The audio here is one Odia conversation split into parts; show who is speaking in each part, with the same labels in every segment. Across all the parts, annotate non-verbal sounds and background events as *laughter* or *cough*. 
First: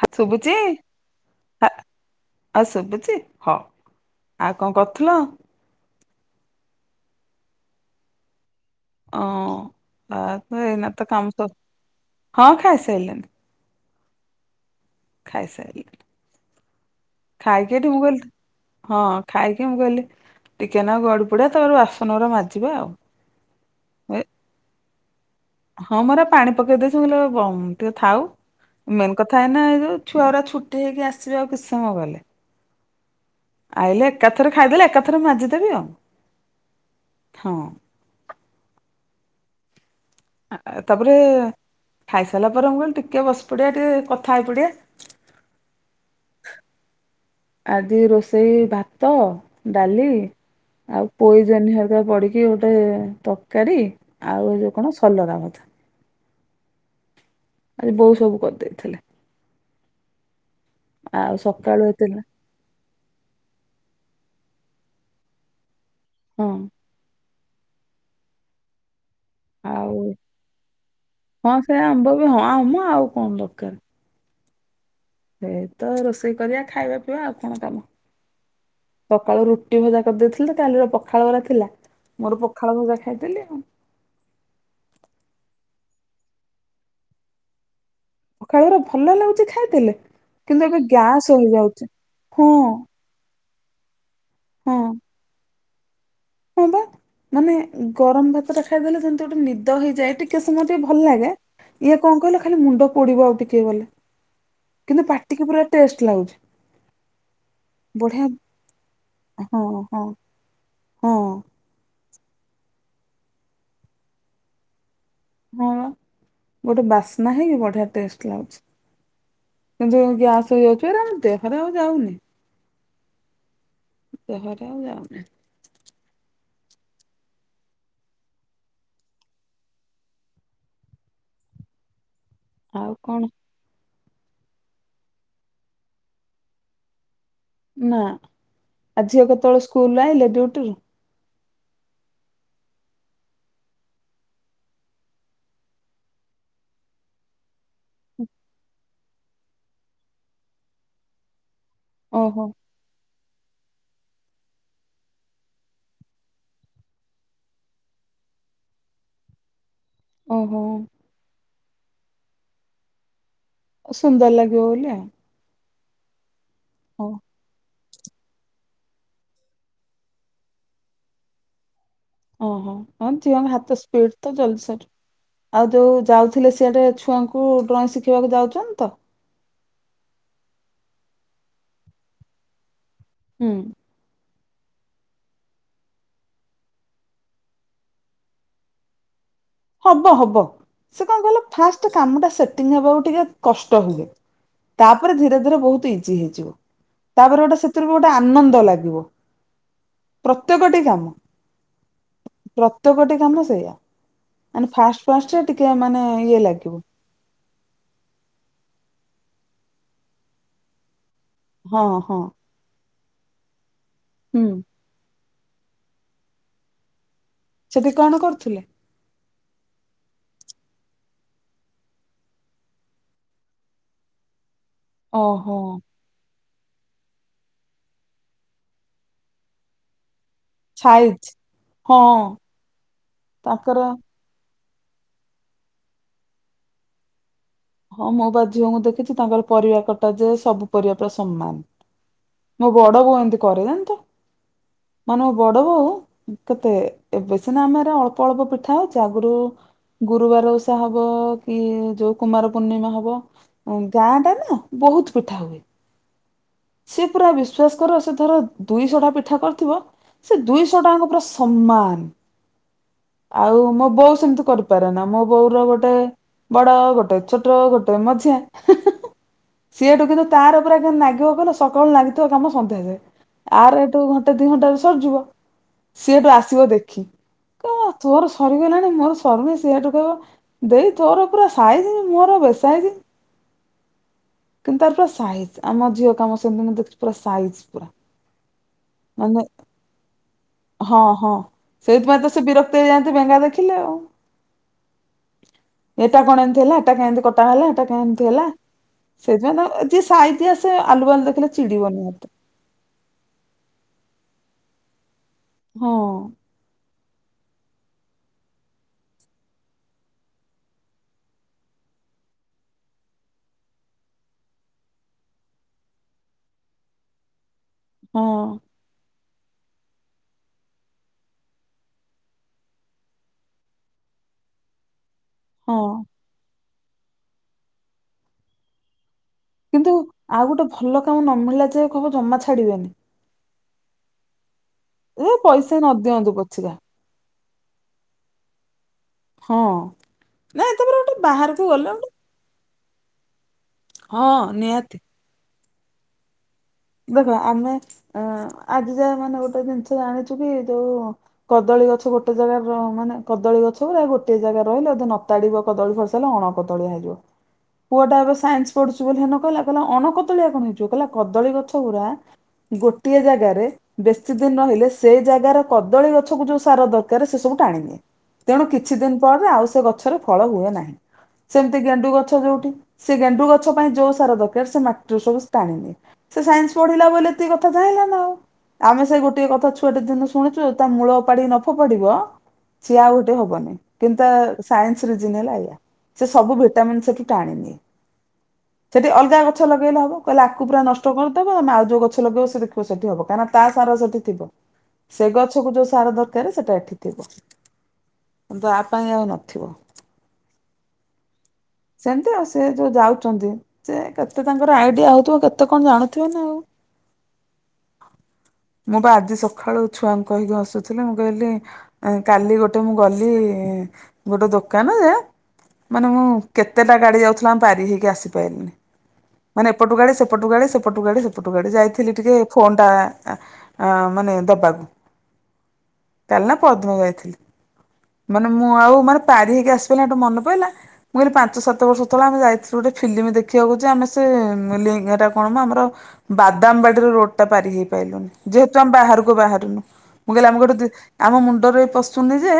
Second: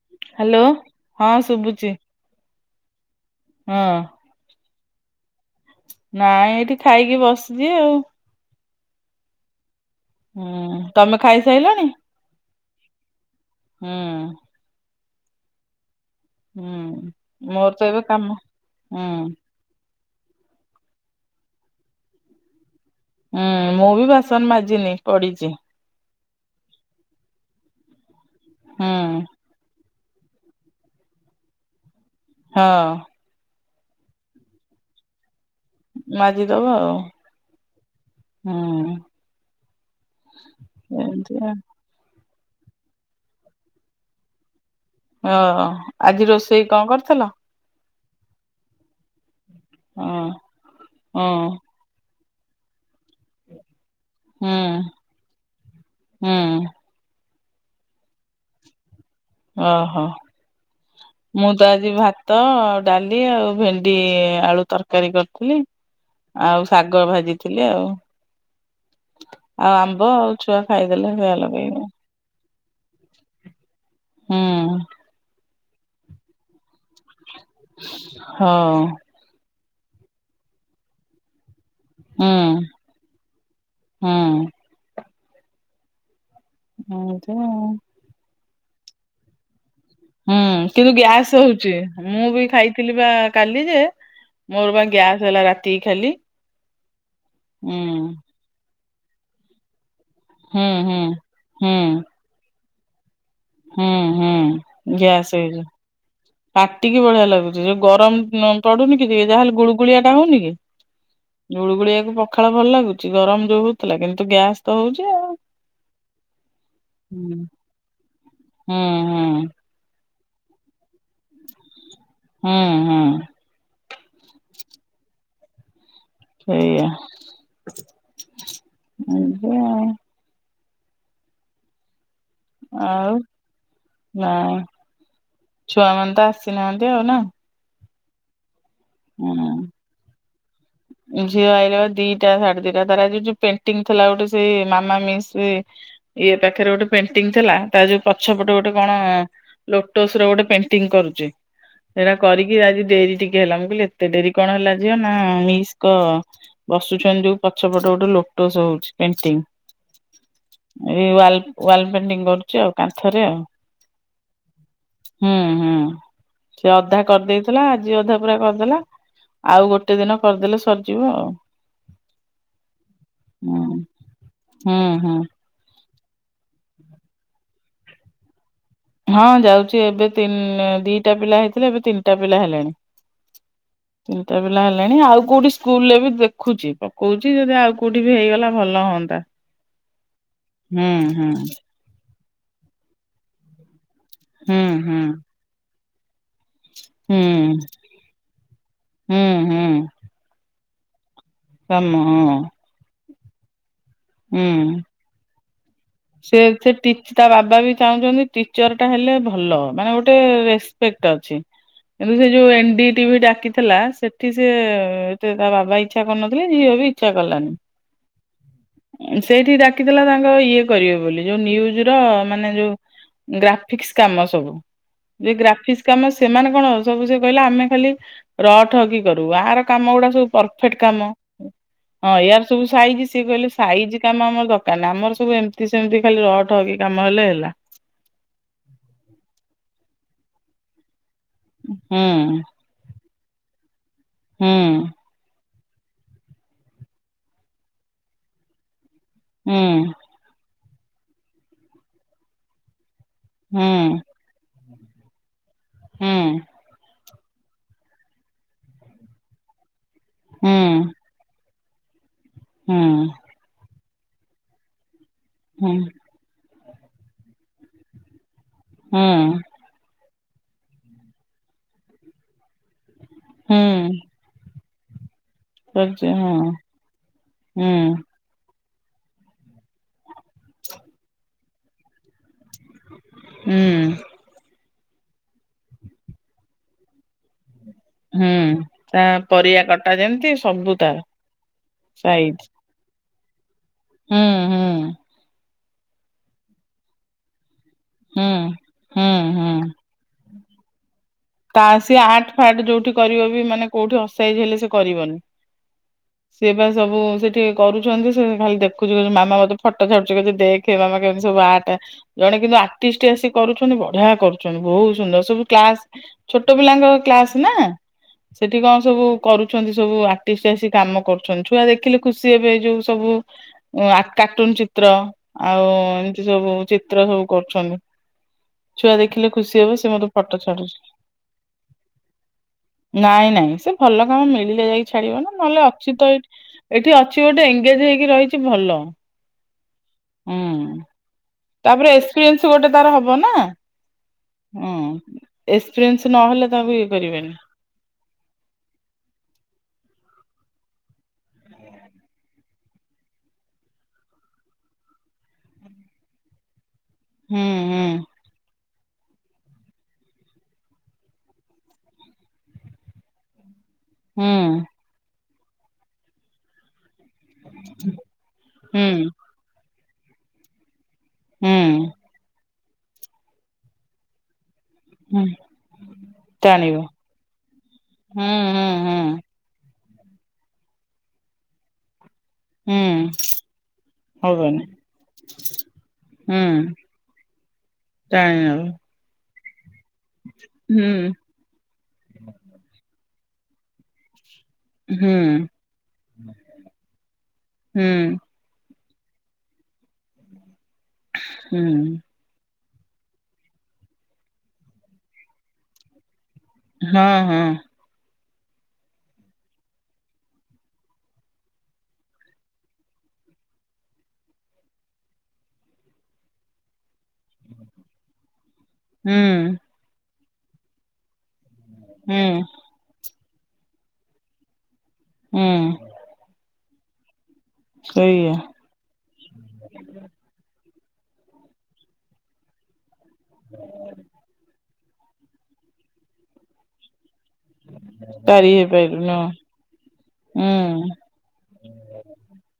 Speaker 1: ହା, ଶୁଭୁଚି,
Speaker 2: ହ୍ୟାଲୋ ହଁ
Speaker 1: ହା
Speaker 2: ଶୁଭୁଛି
Speaker 1: ଆଉ ଶୁଭୁଛି ହଁ। ଆଉ କଣ କରୁଥୁଲ?
Speaker 2: ନାଇଁ ଏଇଠି ଖାଇକି ବସିଚି ଆଉ।
Speaker 1: ଅଁ, ଆ, ତ
Speaker 2: ହୁଁ
Speaker 1: ଏଇନା ତ
Speaker 2: ତମେ
Speaker 1: କାମ
Speaker 2: ଖାଇସାଇଲଣି
Speaker 1: ସ- ହଁ ଖାଇସାଇଲିନି।
Speaker 2: ହଁ।
Speaker 1: ଖାଇସାରି
Speaker 2: ମୋର
Speaker 1: ଖାଇକି
Speaker 2: ତ
Speaker 1: ଏଇଠି ମୁଁ
Speaker 2: ଏବେ
Speaker 1: କହିଲି ଟା,
Speaker 2: କାମ ହୁଁ
Speaker 1: ହଁ ଖାଇକି ମୁଁ କହଲିି ଟିକେ ନା ଗଡି ପଡିବା ତାପରେ ବାସନ ଅରା ମାଜିବା ଆଉ।
Speaker 2: ଉଁ, ମୁଁ ବି
Speaker 1: ଏ
Speaker 2: ବାସନ ମାଜିିନି।
Speaker 1: ହଁ ମୋର ପାଣି ପକେଇ ଦେଇଛି ମୁଁ କହିଲି ଆ ବଉଁ ଟିକେ ଥାଉ
Speaker 2: ହୁଁ
Speaker 1: ମେନ୍ କଥା ଏଇନା ଏଇ ଯୋଉ ଛୁଆଉରା ଛୁଟି ହେଇକି ଆସିବେ ଆଉ କିସ ସମୟ ଗଲେ।
Speaker 2: ହଁ।
Speaker 1: ଆଇଲେ ଏକାଥରେ ଖାଇଦେଲେ ଏକାଥରେ ମାଜି ଦେ
Speaker 2: ମାଜିଦବ। ହଁ।
Speaker 1: ହଁ ଏ ତାପରେ
Speaker 2: ଏମିତି ଆଉ।
Speaker 1: ଖାଇ ସାରିଲା ପରେ ମୁଁ କହିଲି ଟିକେ ବସି ପଡିବା ଟିକେ କଥା ହେଇ ପଡିବା।
Speaker 2: ଓ ଆଜି ରୋଷେଇ କଣ କରିଥିଲ?
Speaker 1: ଆଜି ରୋଷେଇ ଭାତ, ଡାଲି,
Speaker 2: ହଁ
Speaker 1: ଆଉ
Speaker 2: ହଁ
Speaker 1: ପୋଇ ଜହ୍ନି ହେରକା ପଡି କି ଗୋଟେ ତରକାରୀ। ଆଉ ଏ ଯୋଉ କଣ ସଲରା ଭତା।
Speaker 2: ହଁ।
Speaker 1: ଆଜି ବୋଉ ସବୁ କରିଦେଇଥିଲେ।
Speaker 2: ଓ ହୋ।
Speaker 1: ଆଉ
Speaker 2: ମୁଁ ତ
Speaker 1: ସକାଳୁ
Speaker 2: ଆଜି
Speaker 1: ହେଇଥିଲା
Speaker 2: ଭାତ, ଆଉ ଡାଲି ଆଉ ଭେଣ୍ଡି ଆଳୁ ତରକାରୀ କରିଥିଲି,
Speaker 1: ହଁ
Speaker 2: ଆଉ ଶାଗ ଭାଜିଥିଲି ଆଉ। ଆଉ ଆମ୍ବ ଆଉ ଛୁଆ ଖାଇଦେଲେ ସେଆ
Speaker 1: ହଁ
Speaker 2: ଲଗେଇ
Speaker 1: ସେ
Speaker 2: ନା।
Speaker 1: ଆମ୍ବ ବି ଆମ ହଁ ଆଉ କଣ ଦରକାର?
Speaker 2: ହଁ।
Speaker 1: ଏ ତ ରୋଷେଇ କରିବା ଖାଇବା ପିଇବା ଆଉ କଣ କାମ।
Speaker 2: ହଉ
Speaker 1: ସକାଳୁ ରୁ ଟି ଭଜା କରିଦେଇଥିଲ ତ, କାଲିର ପଖାଳ ଅରା ଥିଲା।
Speaker 2: ହୁଁ
Speaker 1: ମୋର ପଖାଳ ଭଜା ଖାଇଦେଲି ଆଉ।
Speaker 2: ହୁଁ ହଁ ତ ଆଉ।
Speaker 1: ପଖାଳଟା ଭଲ ଲାଗୁଛି ଖାଇଦେଲେ।
Speaker 2: ହୁଁ କିନ୍ତୁ ଗ୍ୟାସ୍ ହଉଛି ମୁଁ ବି
Speaker 1: ହଁ
Speaker 2: ଖାଇଥିଲି ବା କାଲି ଯେ ମୋର ବା
Speaker 1: ହଁ
Speaker 2: ଗ୍ୟାସ୍ ହେଲା ରାତି ଖାଲି।
Speaker 1: ହଁ ପା ମାନେ
Speaker 2: ହୁଁ
Speaker 1: ଗରମ ଭାତ ଟା ଖାଇଦେଲେ ଯେମତି ଗୋଟେ ନିଦ ହେଇଯାଏ ଟିକେ ସମୟ
Speaker 2: ହୁଁ
Speaker 1: ଟିକେ
Speaker 2: ହୁଁ।
Speaker 1: ଭଲ ଲାଗେ
Speaker 2: ହୁଁ
Speaker 1: ଇଏ କଣ କହିଲେ ଖାଲି ମୁଣ୍ଡ ପୋଡିବ ଆଉ
Speaker 2: ହୁଁ ହୁଁ
Speaker 1: କିନ୍ତୁ
Speaker 2: ଗ୍ୟାସ୍
Speaker 1: ପାଟିକି
Speaker 2: ହେଇଛି।
Speaker 1: ପୁର ଟେଷ୍ଟ ଲାଗୁଛି।
Speaker 2: ପାଟିକି ବଢିଆ ଲାଗୁଛି ଯୋଉ
Speaker 1: ବଢିଆ
Speaker 2: ଗରମ ପଡୁନି କି ଟିକେ ଯାହାହେଲେ
Speaker 1: ହଁ ହଁ
Speaker 2: ଗୁଳୁଗୁଳିଆ ଟା ହଉନି କି?
Speaker 1: ହଁ ହଁ
Speaker 2: ଗୁଳୁଗୁଳିଆକୁ ପଖାଳ ଭଲ ଲାଗୁଛି ଗରମ ଯୋଉ ହଉଥିଲା କିନ୍ତୁ ଗ୍ୟାସ୍ ତ ହଉଛି। ଆଉ।
Speaker 1: ହଁ ପା ଗୋଟେ ବାସ୍ନା ହେଇକି ବଢିଆ ଟେଷ୍ଟ ଲା
Speaker 2: ହୁଁ ହୁଁ।
Speaker 1: ଗ୍ୟାସ୍ ହେଇଯାଉଛି ଏରା ଦେହରେ ଆଉ ଯାଉନି।
Speaker 2: ହୁଁ ହୁଁ
Speaker 1: ଦେହରେ ଆଉ ଯାଉନି।
Speaker 2: ସେଇଆ ହେବେ ଆଉ
Speaker 1: ଆଉ କଣ
Speaker 2: ନା ଛୁଆ ମାନେ ତ ଆସିନାହାନ୍ତି ଆଉ ନା?
Speaker 1: ନା ଆ ଝିଅ କେତେବେଳେ ସ୍କୁଲରୁ ଆଇଲେ ଡିଉଟିରୁୁ?
Speaker 2: ଝିଅ ଆଇଲା ଦିଟା ସାଢେ ଦିଟା ତାର ଯ ଯଉ ପେଣ୍ଟିଙ୍ଗ ଥିଲା ଗୋଟେ ସେଇ ମାମା ମିସ୍ ଇଏ ପାଖରେ ଗୋଟେ ପେଣ୍ଟିଂ ଥିଲା ତା ଯୋଉ ପଛପଟେ ଗୋଟେ କଣ ଲୋଟସ ର ଗୋଟେ ପେଣ୍ଟିଙ୍ଗ କରୁଛି। ସେଇଟା
Speaker 1: ଓହୋ
Speaker 2: କରିକି ଆଜି ଡେରି ଟିକେ ହେଲା ମୁଁ କହିଲି ଏତେ ଡେରି କଣ ହେଲା ଝିଅ ନା ମିସ୍ କ ବସୁଛନ୍ତି ପଛପଟ ଗୋଟେ ଲୋଟୋସ ହଉଛି ପେଣ୍ଟି।
Speaker 1: ଓ ହୋଉ।
Speaker 2: ୱାଲ ପେଣ୍ଟିଙ୍ଗ କରୁଚି ଆଉ କାନ୍ଥ ରେ ଆଉ।
Speaker 1: ସୁନ୍ଦର ଲାଗିବ ବୋଲି ଆଉ।
Speaker 2: ହୁଁ ହୁଁ ସେ ଅଧା କରିଦେଇଥିଲା ଆଜି ଅଧା ପୁରା କରିଦେଲା ଆଉ ଗୋଟେ ଦିନ କରିଦେଲେ ସରିଯିବ ଆଉ।
Speaker 1: ଓହୋ ହଁ ଝିଅଙ୍କ
Speaker 2: ହୁଁ
Speaker 1: ହାତ ସ୍ପିଡ ତ ଜଲଦି
Speaker 2: ହୁଁ ହୁଁ।
Speaker 1: ସରିବ ଆଉ ଯୋଉ ଯାଉଥିଲେ ସିଆଡ଼େ ଛୁଆଙ୍କୁ ଡ୍ରଇଂ ଶିଖିବାକୁ ଯାଉଛନ୍ତି। ତ
Speaker 2: ହଁ ଯାଉଛି ଏବେତି ଦିଟା ପିଲା ହେଇଥିଲେ ଏବେ ତିନିଟା ପିଲା ହେଲାଣି।
Speaker 1: ହୁଁ।
Speaker 2: ଦୁଇଟା ପିଲା ହେଲେଣି ଆଉ କୋଉଠି ସ୍କୁଲ ରେ ବି ଦେଖୁଛି ପକଉଛି ଯଦି ଆଉ କୋଉଠି ବି ହେଇଗଲା ଭଲ ହୁଅନ୍ତା।
Speaker 1: ହବ ହବ
Speaker 2: ହୁଁ
Speaker 1: ସେ କଣ
Speaker 2: ହୁଁ
Speaker 1: କହିଲ ଫାଷ୍ଟ କାମ ଟା ସେଟିଂ ହେବାକୁ ଟିକେ କଷ୍ଟ ହୁଏ।
Speaker 2: ହୁଁ ହୁଁ
Speaker 1: ତାପରେ ଧୀରେ ଧୀରେ ବହୁତ ଇଜି ହେଇ
Speaker 2: ହୁଁ
Speaker 1: ତାପରେ ଗୋଟେ ସେଥିରୁ ବି ଗୋଟେ ଆନନ୍ଦ ଲାଗିବ
Speaker 2: ହୁଁ ହୁଁ
Speaker 1: ପ୍ରତ୍ୟେକଟି କାମ।
Speaker 2: କାମ ହଁ।
Speaker 1: ପ୍ରତ୍ୟେକଟି କାମ ସେଇଆ।
Speaker 2: ହୁଁ
Speaker 1: ମାନେ ଫାଷ୍ଟ ଫାଷ୍ଟରେ ଟିକେ ମାନେ ଇଏ
Speaker 2: ସେ ସେ
Speaker 1: ଲାଗିବ
Speaker 2: ତା ବାବା ବି ଚାହୁଁଛନ୍ତି ଟିଚର ଟା ହେଲେ ଭଲ ମାନେ ଗୋଟେ ରେସପେଣ୍ଟ ଅଛି
Speaker 1: ହଁ ହଁ।
Speaker 2: *unintelligible* ଟିଭି ଡାକିଥିଲା ସେଠି
Speaker 1: ହୁଁ।
Speaker 2: ସେ ଏ ତା ବାବା ଇଚ୍ଛା କରୁନଥିଲେ ଝିଅବି ଇଚ୍ଛା କଲାନି।
Speaker 1: ଥିଲେ।
Speaker 2: ସେଇଠି ଡାକିଥିଲା ତାଙ୍କ ଇଏ କରିବେ ବୋଲି ଯୋଉ ନିଉଜ ର ମାନେ ଯୋଉ ଗ୍ରାଫିକ୍ସ କାମ ସବୁ ଯଉ
Speaker 1: ଓହୋ
Speaker 2: ଗ୍ରାଫିକ୍ସ କାମ ସେମାନେ କଣ ସବୁ ସେ କହିଲା ଆମେ ଖାଲି ର ଠକି କରୁ ଆର କାମ ଗୁଡା ସବୁ ପରଫେକ୍ଟ କାମ
Speaker 1: ସାଇଜ
Speaker 2: ହଁ ୟାର ସବୁ ସାଇଜ ସିଏ କହିଲେ
Speaker 1: ତାଙ୍କର
Speaker 2: ସାଇଜ କାମ ର ଦରକାର ନାହିଁ ଆମର ସବୁ ଏମିତି ସେମିତି ଖାଲି ରହ ଠକି କାମ ହେଲେ ହେଲା।
Speaker 1: ହଁ ମୋ ପା ଝିଅଙ୍କୁ ଦେଖିଛି ତାଙ୍କର ପରିବା କଟା ଯେ ସବୁ ପରିବା
Speaker 2: ହୁଁ
Speaker 1: ସମ୍ମାନ ମୋ ବଡ ବୋଉ ଏମିତି କରେ ଜାଣିଛ?
Speaker 2: ହୁଁ।
Speaker 1: ମାନେ ମୋ ବଡ ବୋଉ କେତେ ଏବେ ସିନା ଆମେ ଅଳ୍ପ ଅଳ୍ପ ପିଠା ଅଉଛି? ତା ଆଗରୁ
Speaker 2: ହୁଁ
Speaker 1: ଗୁରୁବାର ଓଷା ହବ କି ଯୋଉ କୁମାର ପୂର୍ଣ୍ଣିମା ହବ
Speaker 2: ହୁଁ
Speaker 1: ଗାଁ ଟା ନା ବହୁତ ପିଠା ହୁଏ।
Speaker 2: ହୁଁ।
Speaker 1: ସିଏ ପୁରା ବିଶ୍ଵାସ କର ସେ ଧର ଦୁଇଶହ ଟା ପିଠା କରିଥିବ, ସେ
Speaker 2: ହୁଁ
Speaker 1: ଦୁଇଶହ ଟାଙ୍କ ପୁରା ସମାନ।
Speaker 2: ହୁଁ
Speaker 1: ଆଉ ମୋ ବୋଉ ସେମିତି କରିପାରେ ନା। ମୋ ବୋଉର
Speaker 2: ହୁଁ
Speaker 1: ଗୋଟେ ବଡ ଗୋଟେ ଛୋଟ ଗୋଟେ ମଝିଆ।
Speaker 2: ହୁଁ।
Speaker 1: ସେଇଠୁ କିନ୍ତୁ ତାର ଉପରେ ଲାଗିବ କହିଲ ସକାଳୁ ଲାଗିଥିବା କାମ ସନ୍ଧ୍ୟା ଯାଏ। ଆର
Speaker 2: ହୁଁ
Speaker 1: ଏଠୁ ଘଣ୍ଟେ ଦି ଘଣ୍ଟା ସରିଯିବ।
Speaker 2: କରିଚି
Speaker 1: ସେ ହେଠୁ
Speaker 2: ହଁ
Speaker 1: ଆସିବ ଦେଖି।
Speaker 2: ହୁଁ
Speaker 1: କହିବ ତୋର ସରିଗଲା ମୋର ସରୁନି। ସିଏ ହେଠୁ କହିବ ଦେଇ ତୋର ପୁରା ସାଇଜ୍ ମୋର ବେସା
Speaker 2: ହୁଁ।
Speaker 1: କିନ୍ତୁ ତାର ପୁରା ସାଇଜ୍। ଆମ ଝିଅ କାମ ସେମିତି ଦେଖିଚି ପୁରା ସାଇଜ୍।
Speaker 2: ହୁଁ। ତା ପରିବା କଟା ଯେମିତି ସବୁ
Speaker 1: ହଁ
Speaker 2: ତାର।
Speaker 1: ହଁ ସେଇଥିପାଇଁ ତ ସେ
Speaker 2: ସାଇଜ
Speaker 1: ବିରକ୍ତ ହେଇଯାନ୍ତି ବେଙ୍ଗା ଦେଖିଲେ। ଆଉ।
Speaker 2: ହୁଁ ହୁଁ।
Speaker 1: ଏଟା କଣ ଏମିତି ହେଲା ହେଟା କାଇଁ ଏମିତି କଟା ହେଲା। ଏଟା କାଇଁ ଏମିତି
Speaker 2: ହୁଁ
Speaker 1: ହେଲା।
Speaker 2: ହୁଁ ହୁଁ
Speaker 1: ସେଇଥିପାଇଁ *unintelligible* ଯିଏ ସାଇତି ଆସେ
Speaker 2: ତା ସିଏ ଆଟ୍ ଫାଟ୍ ଯୋଉଠି କରିବ ବି ମାନେ କୋଉଠି ଅସାଇଜ ହେଲେ ସେ କରିବନି।
Speaker 1: ହଁ
Speaker 2: ସିଏ ବା ସବୁ ସେଠି ଟିକେ କରୁଚନ୍ତି ସେ ଖାଲି ଦେଖୁଛି ମାମା ମୋତେ ଫଟୋ ଛାଡୁଚି ଦେଖେ ମାମା କେମିତି ସବୁ ଆର୍ଟ ଜଣେ କିନ୍ତୁ ଆଟିଷ୍ଟ ଆସି କରୁଛନ୍ତି ବଢିଆ କରୁଛନ୍ତି। ବହୁତ ସୁନ୍ଦର ସବୁ କ୍ଲାସ ଛୋଟ ପିଲାଙ୍କ କ୍ଲାସ ନା
Speaker 1: ହଁ
Speaker 2: ସେଠି କଣ ସବୁ କରୁଚନ୍ତି ସବୁ ଆଟିଷ୍ଟ ଆସି କାମ କରୁଚନ୍ତି। ଛୁଆ ଦେଖିଲେ ଖୁସି ହେବେ ଏ ଯୋଉ ସବୁ ଆ କାର୍ଟୁନ ଚିତ୍ର ଆଉ
Speaker 1: ହଁ।
Speaker 2: ଏମିତି ସବୁ ଚିତ୍ର ସବୁ କରୁଚନ୍ତି। ଛୁଆ ଦେଖିଲେ ଖୁସି ହେବେ। ସେ ମୋତେ ଫଟୋ ଛାଡୁଚି।
Speaker 1: ତାଙ୍କୁ ନମିଳିଲା ଯାଏ କହିବ ଜମା ଛାଡିବେନି।
Speaker 2: ନାଇଁ ନାଇଁ ସେ ଭଲ କାମ ମିଳିଲେ ଯାଇକି ଛାଡିବ ନା।
Speaker 1: ଏ
Speaker 2: ନହେଲେ
Speaker 1: ପଇସା ନ
Speaker 2: ଅଛି ତ ଏ
Speaker 1: ଦିଅନ୍ତୁ ପଛିକା
Speaker 2: ଏଇଠି ଅଛି ଗୋଟେ ଇ ଏନ୍ଗେଜ୍ ହେଇକି ରହିଛି ଭଲ।
Speaker 1: ହଁ। ନାଇଁ
Speaker 2: ହୁଁ
Speaker 1: ତାପରେ ଗୋଟେ ବାହାର
Speaker 2: ତାପରେ ଏକ୍ସପିରିଏନ୍ସ ଗୋଟେ ତାର ହବ ନା।
Speaker 1: ହଁ
Speaker 2: ହୁଁ
Speaker 1: ନିହାତି।
Speaker 2: ଏକ୍ସପିରିଏନ୍ସ ନହେଲେ ତାକୁ ଇଏ କରିବେନି
Speaker 1: ଦେଖ ଆମେ ଅ ଆଜି ଯାଏ ମାନେ ଗୋଟେ ଜିନିଷ ଜାଣିଚୁ ଯୋଉ କଦଳୀ ଗଛ ଗୋଟେ ଜାଗା ର ମାନେ କଦଳୀ ଗଛ ଗୁରା ଗୋଟେ ଜାଗା ରହିଲେ ନ ତାଡ଼ିବ କଦଳୀ ଫସଲ ଅଣ କଦଳୀଆ ହେଇଯିବ।
Speaker 2: ହୁଁ
Speaker 1: ପୁଅଟା ଏବେ ସାଇନ୍ସ ପଢୁଛି ବୋଲି ସିନା କହିଲା। କହିଲା ଅଣକଦଳୀଆ କଣ ହେଇଯିବ। କହିଲା କଦଳୀ ଗଛ ଗୁଡ଼ା ଗୋଟିଏ ଜାଗାରେ
Speaker 2: ହୁଁ
Speaker 1: ବେଶୀ ଦିନ ରହିଲେ ସେ ଜାଗାର କଦଳୀ ଗଛ କୁ ଯଉ ସାର ଦରକାର ସେ ସବୁ ଟାଣି ନିଏ। ତେଣୁ
Speaker 2: ହୁଁ
Speaker 1: କିଛି ଦିନ୍ ପରେ ଆଉ ସେ ଗ ଗଛରେ ଫଳ ହୁଏ ନାହିଁ।
Speaker 2: ହୁଁ
Speaker 1: ସେମିତି
Speaker 2: ହୁଁ
Speaker 1: ଗେଣ୍ଡୁ ଗଛ ଯୋଉଠି ସେ ଗେଣ୍ଡୁ ଗଛ ପାଇଁ ଯୋଉ ସାର ଦରକା ର, ସେ ମାଟିରୁ
Speaker 2: ହୁଁ
Speaker 1: ସବୁ ଟାଣିନିଏ। ସେ ସାଇନ୍ସ
Speaker 2: ଟାଣିବ
Speaker 1: ପଢିଲା ବୋଲି ଏତିକି କଥା ଜାଇଁଲା ନା।
Speaker 2: ହୁଁ
Speaker 1: ଆଉ
Speaker 2: ହୁଁ ହୁଁ
Speaker 1: ଆମେ ସେ ଗୋଟିଏ କ ଥା ଛୁଆଟି ଦିନୁ ଶୁଣିଚୁ ତା ମୂଳ ଉପାଡି ନ ଫୋପାଡିବ ସିଏ ଆଉ
Speaker 2: ହୁଁ
Speaker 1: ହେଟେ ହବନି। କିନ୍ତୁ
Speaker 2: ହବନି
Speaker 1: ସାଇନ୍ସନ୍ ରିଜିନ୍ ହେଲା ଏଇଆ। ସେ
Speaker 2: ହୁଁ
Speaker 1: ସବୁ ଭିଟାମିିନ ସେଠୁ ଟାଣିନିଏ।
Speaker 2: ଟାଣି ନବ
Speaker 1: ସେଠି ଅଲଗା ଗ ଗଛ ଲଗେଇଲେ ହବ। କହିଲେ ଆକୁ ପୁରା
Speaker 2: ହୁଁ
Speaker 1: ନଷ୍ଟ କରିଦବ ଆଉ ଯଉ ଗଛ ଲଗେଇବ ସେ ଦେଖିବ ସେଠି ହବ। କାରଣ ତା ସାର ସେଠି ଥିବ।
Speaker 2: ହୁଁ
Speaker 1: ସେ ଗଛକୁ ଯୋଉ ସାର ଦରକାର ସେଟା ଏଠି ଥିବ।
Speaker 2: ହୁଁ
Speaker 1: କିନ୍ତୁ ଆ ପାଇଁ ଆଉ ନଥିବ।
Speaker 2: ହୁଁ।
Speaker 1: ସେମିତି ଆଉ ସେ ଯୋଉ ଯାଉଚନ୍ତି ସେ କେତେ ତାଙ୍କର ଆଇଡିଆ ହଉଥିବ କେତେ କଣ ଜାଣୁ
Speaker 2: ହଁ ହଁ।
Speaker 1: ମୁଁ ବା ଆଜି ସକାଳୁ ଛୁଆଙ୍କୁ କହିକି ହସୁଥିଲି ମୁଁ କହିଲି କାଲି ଗୋଟେ ମୁଁ ଗଲି। ଗୋଟେ ଦୋକାନ ଯେ ମାନେ ମୁଁ କେତେ ଟା ଗାଡି ଯାଉଥିଲା ଆମେ ପାରି ହେଇକି ଆସି ପାଇଲୁନି
Speaker 2: ହୁଁ
Speaker 1: ମାନେ ଏପଟୁ ଗାଡି ସେପଟୁ ଗାଡି ସେପଟୁ ଗାଡି‌ ସେ ପଟୁ ଗଡି ଯାଇଥିଲି
Speaker 2: ହୁଁ
Speaker 1: ଟିକେ ଫୋନ ଟା ଆ ମାନେ ଦବାକୁ।
Speaker 2: ହୁଁ।
Speaker 1: କାଲି ନାଟ ପର ଦିନ ଯାଇଥିଲି
Speaker 2: ସେଇଆ
Speaker 1: ମାନେ ମୁଁ ଆଉ ମାନେ ପାରି ହେଇକି ଆସିିପାଇଲିନି ହେଟୁ ମନେ ପଇଲା। ମୁଁ କହିଲି ପାଞ୍ଚ ସାତ ବର୍ଷ ତଳେ ଆମେ ଯାଇଥିଲୁ ଗୋଟେ ଫିଲ୍ମ ଦେଖିବାକୁ ଯେ ଆମେ ସେ ଲି ଟା କଣ ମ ଆମର ବାଦାମ ବାଡି ରେ ରୋଡ ଟା ପାରି ହେଇ
Speaker 2: ପାରି
Speaker 1: ପାଇଲୁନି ଯେହେତୁ ଆମେ
Speaker 2: ହେଇପାରିଲୁନୁ
Speaker 1: ବାହାରକୁ ବାହାରିନୁ। ମୁଁ କହିଲି
Speaker 2: ହୁଁ
Speaker 1: ଆମ ଗୋଟେ ଦି ଆମ ମୁଣ୍ଡରେ ପଶୁନି ଯେ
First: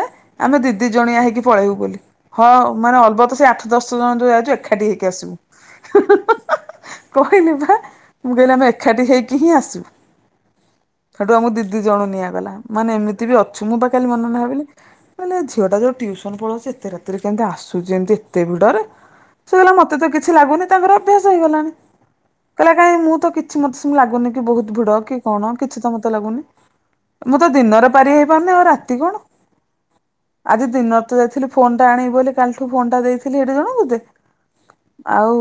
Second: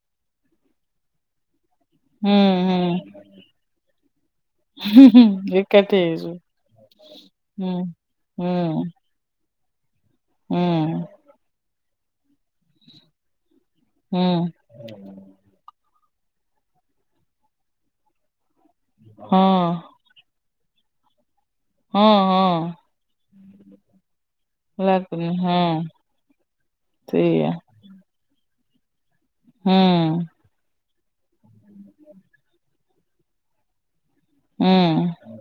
Speaker 1: ଆମେ ଦି ଦି ଜଣିଆ ହେଇକି ପଳେଇବୁ। ବୋଲି
Speaker 2: ହୁଁ
Speaker 1: ହଁ
Speaker 2: ହୁଁ
Speaker 1: ମାନେ ଅଲ୍ ବତ ସେଇ ଆଠ ଦଶ ଜଣ ଯୋଉ ଯାଇଛୁ ଏକାଠି ହେଇକି ଆସିବୁ।
Speaker 2: ହୁଁ ଏକାଠି ହେଇ ଯିବୁ।
Speaker 1: କହିଲି ବା ମୁଁ କହିଲି ଆମେ ଏକାଠି ହେଇକି ହିଁ ଆସିବୁ
Speaker 2: ହୁଁ
Speaker 1: ସେଠୁ ଆମକୁ ଦିଦି ଦି ଜଣୁ ନିଆଗଲା ମାନେ ଏମିତି ବି ଅଛୁ ମୁଁ ବା କାଲି ମନେ
Speaker 2: ହୁଁ
Speaker 1: ମନେ ଭାବିଲି ମୁଁ କଇଲି ଏ ଝିଅଟା ଯୋଉ ଟିଉ ସନକୁ ଫଳଉଛି ଏତେ ରାତିରେ କେମତି ଆସୁଛି ଏମତି ଏତେ ଭିଡରେ
Speaker 2: ହଁ
Speaker 1: ସେ କହିଲା ମତେ ତ କିଛି ଲାଗୁନି ତାଙ୍କର ଅଭ୍ୟାସ। ହେଇଗଲାଣି
Speaker 2: ହଁ ହଁ
Speaker 1: କହିଲା କାଇଁ ମୁଁ ତ କିଛି ମତେ ସେମିତି ଲାଗୁନି। କି ବହୁତ ଭିଡ କି
Speaker 2: ଲାଗୁନି
Speaker 1: କଣ
Speaker 2: ହଁ
Speaker 1: କିଛି ତ ମତେ ଲାଗୁନି ମୁଁ ତ
Speaker 2: ସେଇଆ
Speaker 1: ଦିନରେ ପାରି ହେଇପାରୁନି ଆଉ ରାତି କଣ।
Speaker 2: ହୁଁ।
Speaker 1: ଆଜି ଦିନରେ ତ ଯାଇଥିଲି ଫୋନ ଟା ଆଣିବି ବୋଲି କାଲିଠୁ ଫୋନ ଟା ଦେଇଥିଲି ସେଇଠି ଜଣକୁ ଯେ।
Speaker 2: ହୁଁ
Speaker 1: ଆଉ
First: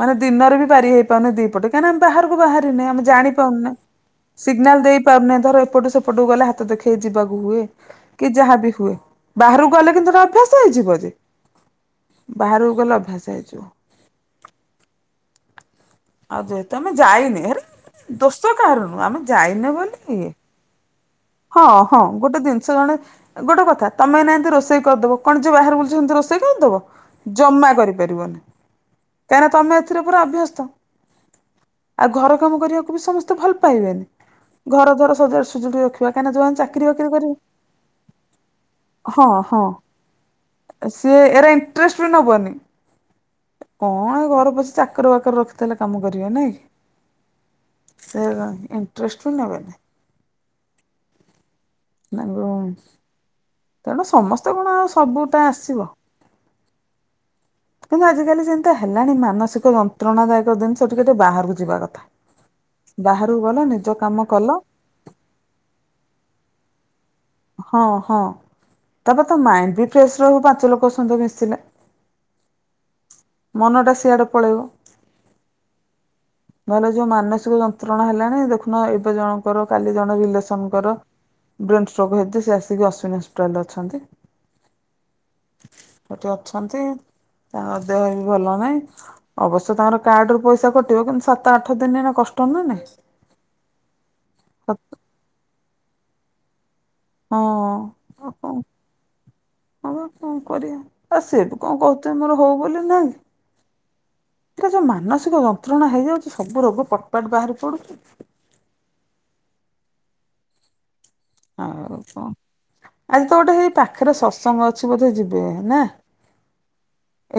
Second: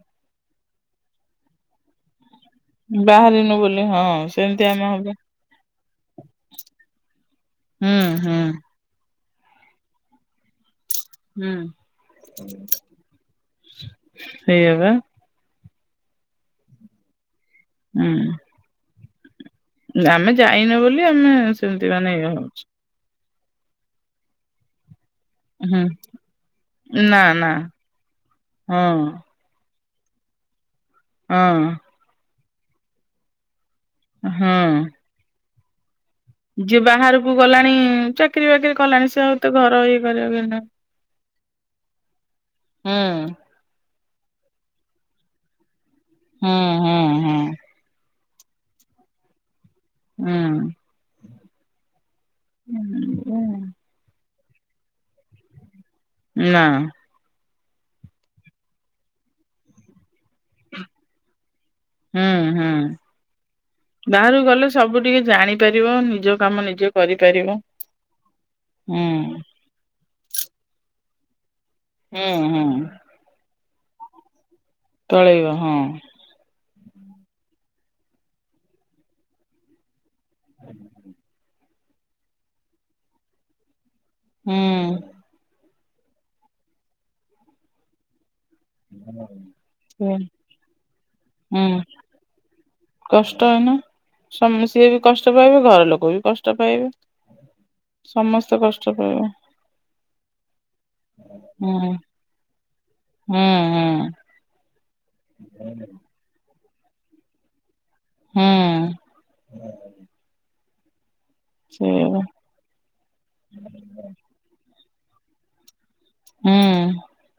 Speaker 1: ମାନେ ଦିନରେ ବି ପାରି ହେଇପାରୁନି ଦି ପଟେ କାଇଁନା ଆମ ବାହାରୁ- କୁ ବାହାରିନେ ଆମେ ଜାଣି
Speaker 2: ବାହାରିନୁ
Speaker 1: ପାରୁନେ।
Speaker 2: ବୋଲି ହଁ ସେମିତି
Speaker 1: ସିଗ୍ନାଲ
Speaker 2: ଆମେ
Speaker 1: ଦେଇ
Speaker 2: ହବା
Speaker 1: ପାରୁନି ଧର ଏପଟୁ ସେପଟକୁ ଗଲେ ହାତ ଦେଖେଇ ଯିବାକୁ ହୁଏ
Speaker 2: ହୁଁ
Speaker 1: କି
Speaker 2: ହୁଁ
Speaker 1: ଯାହା ବିି ହୁଏ। ବାହାରୁକୁ ଗଲେ କିନ୍ତୁ ସେଇଟା ଅଭ୍ୟାସ ହେଇଯିବ।
Speaker 2: ହୁଁ
Speaker 1: ବାହାରୁକୁ ଗଲେ ଅଭ୍ୟାସ ହେଇଯିବ।
Speaker 2: ସେଇଆ ବା
Speaker 1: ଆଉ ଯେହେତୁ ଆମେ ଯାଇନେ ‌ହାରି
Speaker 2: ହୁଁ
Speaker 1: ଦୋଷ କାହାର ନୁଏ ଆମେ ଯାଇନେ ବୋଲି
Speaker 2: ଆମେ
Speaker 1: ଇଏ।
Speaker 2: ଯାଇନୁ ବୋଲି ଆମେ
Speaker 1: ହଁ
Speaker 2: ସେମିତି
Speaker 1: ହଁ
Speaker 2: ମାନେ ଇଏ
Speaker 1: ଗୋଟେ
Speaker 2: ହଉଛୁ
Speaker 1: ଜିନିଷ ଜଣେ ଗୋଟେ କଥା ତମେ ଏନା ଏମତି ରୋଷେଇ କରିଦବ। କଣ ଯିଏ ବାହାରେ
Speaker 2: ହୁଁ
Speaker 1: ବୁଲଛି ସେମତି ରୋଷେଇ କରି ଦବ
Speaker 2: ନା ନା
Speaker 1: ଜମା କରିପାରିବନି
Speaker 2: ହଁ
Speaker 1: କାଇଁ ନା ତମେ। ଏଥିରେ ପୁରା ଅଭ୍ୟସ୍ତ।
Speaker 2: ହଁ ‌।
Speaker 1: ଆଉ ଘର କାମ କରିବାକୁ ବି ସମସ୍ତେ ଭଲ ପାଇବେନି
Speaker 2: ହଁ
Speaker 1: ଘର ଦ୍ୱାର ସଜାଡି ଶୁଯୁଡି ର
Speaker 2: ଯିଏ ବାହାରକୁ ଗଲାଣି ଚାକିରି ବାକିରି କଲାଣି ସେ
Speaker 1: ହଁ
Speaker 2: ଆଉ ଏତେ
Speaker 1: ହଁ
Speaker 2: ଘର ଇଏ କରିବାକୁ
Speaker 1: ସିଏ ଏରା ଇଣ୍ଟରେଷ୍ଟ ବି ନବନି।
Speaker 2: ହୁଁ।
Speaker 1: କଁ ଏ ଘରେ ପସିି ଚାକର ବାକର ରଖିଦେଲେ କାମ କରିବେ ନାଇଁ
Speaker 2: ହୁଁ ହୁଁ ହୁଁ
Speaker 1: କି। ଏ ରା ଇଣ୍ଟରେଷ୍ଟ ବି ନବେନି।
Speaker 2: ଉଁ।
Speaker 1: ତାଙ୍କୁ
Speaker 2: ହୁଁ।
Speaker 1: ତେଣୁ ସମସ୍ତେ କଣ ଆଉ ସବୁ ଟା ଆସିବ।
Speaker 2: ନା।
Speaker 1: କିନ୍ତୁ ଆଜିକାଲି ଯେମିତିଆ ହେଲାଣି ମାନସିକ ଯନ୍ତ୍ରଣା ଦାୟକ ଦିନସ ଟିକେ ଟିକେ ବାହାରକୁ ଯିବା କଥା।
Speaker 2: ହୁଁ ହୁଁ।
Speaker 1: ବାହାରୁକୁ ଗଲ ନିଜ କାମ କଲ।
Speaker 2: ଫେରିବ ନିଜ କାମ ନିଜେ। କରିପାରିବ।
Speaker 1: ହଁ ହଁ
Speaker 2: ହୁଁ
Speaker 1: ତାପରେ ତା ପରେ ତମ ମାଇଣ୍ଡ ବି ଫ୍ରେଶ ରହିବ ପାଞ୍ଚ ଲୋକଙ୍କ ସହିତ ମିଶିଲେ।
Speaker 2: ହଁ ହୁଁ।
Speaker 1: ମନଟା ସିଆଡେ ପଳେଇବ।
Speaker 2: ଚଳେଇବ ହଁ
Speaker 1: ନହେଲେ ଯୋଉ ମାନସିକ ଯନ୍ତ୍ରଣା ହେଲାଣି ଦେଖୁନ ଏବେ ଜଣଙ୍କର କାଲି ଜଣେ ରିଲେସନଙ୍କର। ବ୍ରେନ ଷ୍ଟ୍ରୋକ୍ ହେଇଛି ଯେ ସେ ଆସିକି ଅଶ୍ୱିନ ହସ୍ପିଟାଲ ରେ ଅଛନ୍ତି।
Speaker 2: ହୁଁ।
Speaker 1: ସେଠି ଅଛନ୍ତି ତାଙ୍କ ଦେହ ବି ଭଲ ନାଇଁ ଅବଶ୍ୟ ତାଙ୍କର
Speaker 2: ହୁଁ
Speaker 1: କାର୍ଡରୁ ପଇସା କଟିବ କିନ୍ତୁ ସାତ ଆଠଦିନ ଏନେ କଷ୍ଟ ନୁହଁ ନା
Speaker 2: କଷ୍ଟ ହଇନା ସମେ ସିଏ ବି କଷ୍ଟ ପାଇବେ ଘର ଲୋକ ବି କଷ୍ଟ ପାଇବେ।
Speaker 1: ହଁ
Speaker 2: ସମସ୍ତେ କଷ୍ଟ ପାଇବେ।
Speaker 1: ହଁ ବା କଣ କରିଆ ଆ ସିଏ ବି
Speaker 2: ହୁଁ
Speaker 1: କଣ କହୁଥିବେ ମୋର ହଉ ବୋଲି ନାଇଁ।
Speaker 2: ହୁଁ ହୁଁ
Speaker 1: ଏ ଯଉ ମାନସିକ ଯନ୍ତ୍ରଣା ହେଇଯାଉଛି ସବୁ ରୋଗ ପଟପାଟ ବାହାରି ପଡୁଛି।
Speaker 2: ହୁଁ।
Speaker 1: ଆଉ
Speaker 2: ସେଇଆ ବା
Speaker 1: କଁ? ଆଜି ତ ଗୋଟେ ହେଇ ପାଖରେ ସତସଙ୍ଗ ଅଛି ବୋଧେ ଯିବେ ନା?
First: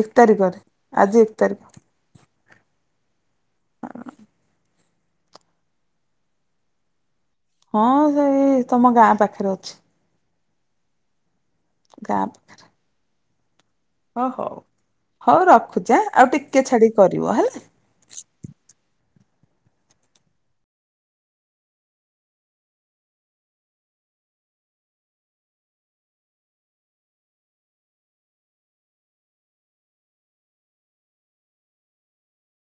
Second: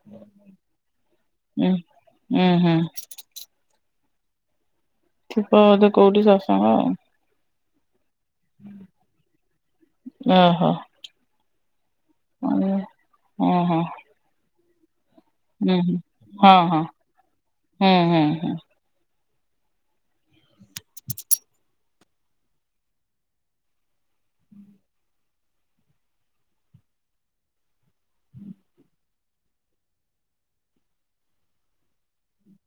Speaker 1: ଏକ ତାରିଖରେ ଆଜି ଏକ ତାରିଖ।
Speaker 2: ଉଁ ହୁଁ।
Speaker 1: ହ।
Speaker 2: ଥିବ ବୋଧେ କୋଉଠି ସତସଙ୍ଗ?
Speaker 1: ହଁ ସେଇ ତମ ଗାଁ ପାଖରେ ଅଛି।
Speaker 2: ଓହୋ।
Speaker 1: ଗାଁ ପାଖରେ।
Speaker 2: ଉଁ ହୋ।
Speaker 1: ଓ ହଉ। ହଉ ରଖୁଚି
Speaker 2: ହୁଁ
Speaker 1: ଆଁ ଆଉ
Speaker 2: ହୁଁ ହଁ
Speaker 1: ଟିକେ
Speaker 2: ହଁ
Speaker 1: ଛାଡ଼ି କରିବ ହେଲା।
Speaker 2: ହୁଁ ହୁଁ ହୁଁ *inaudible*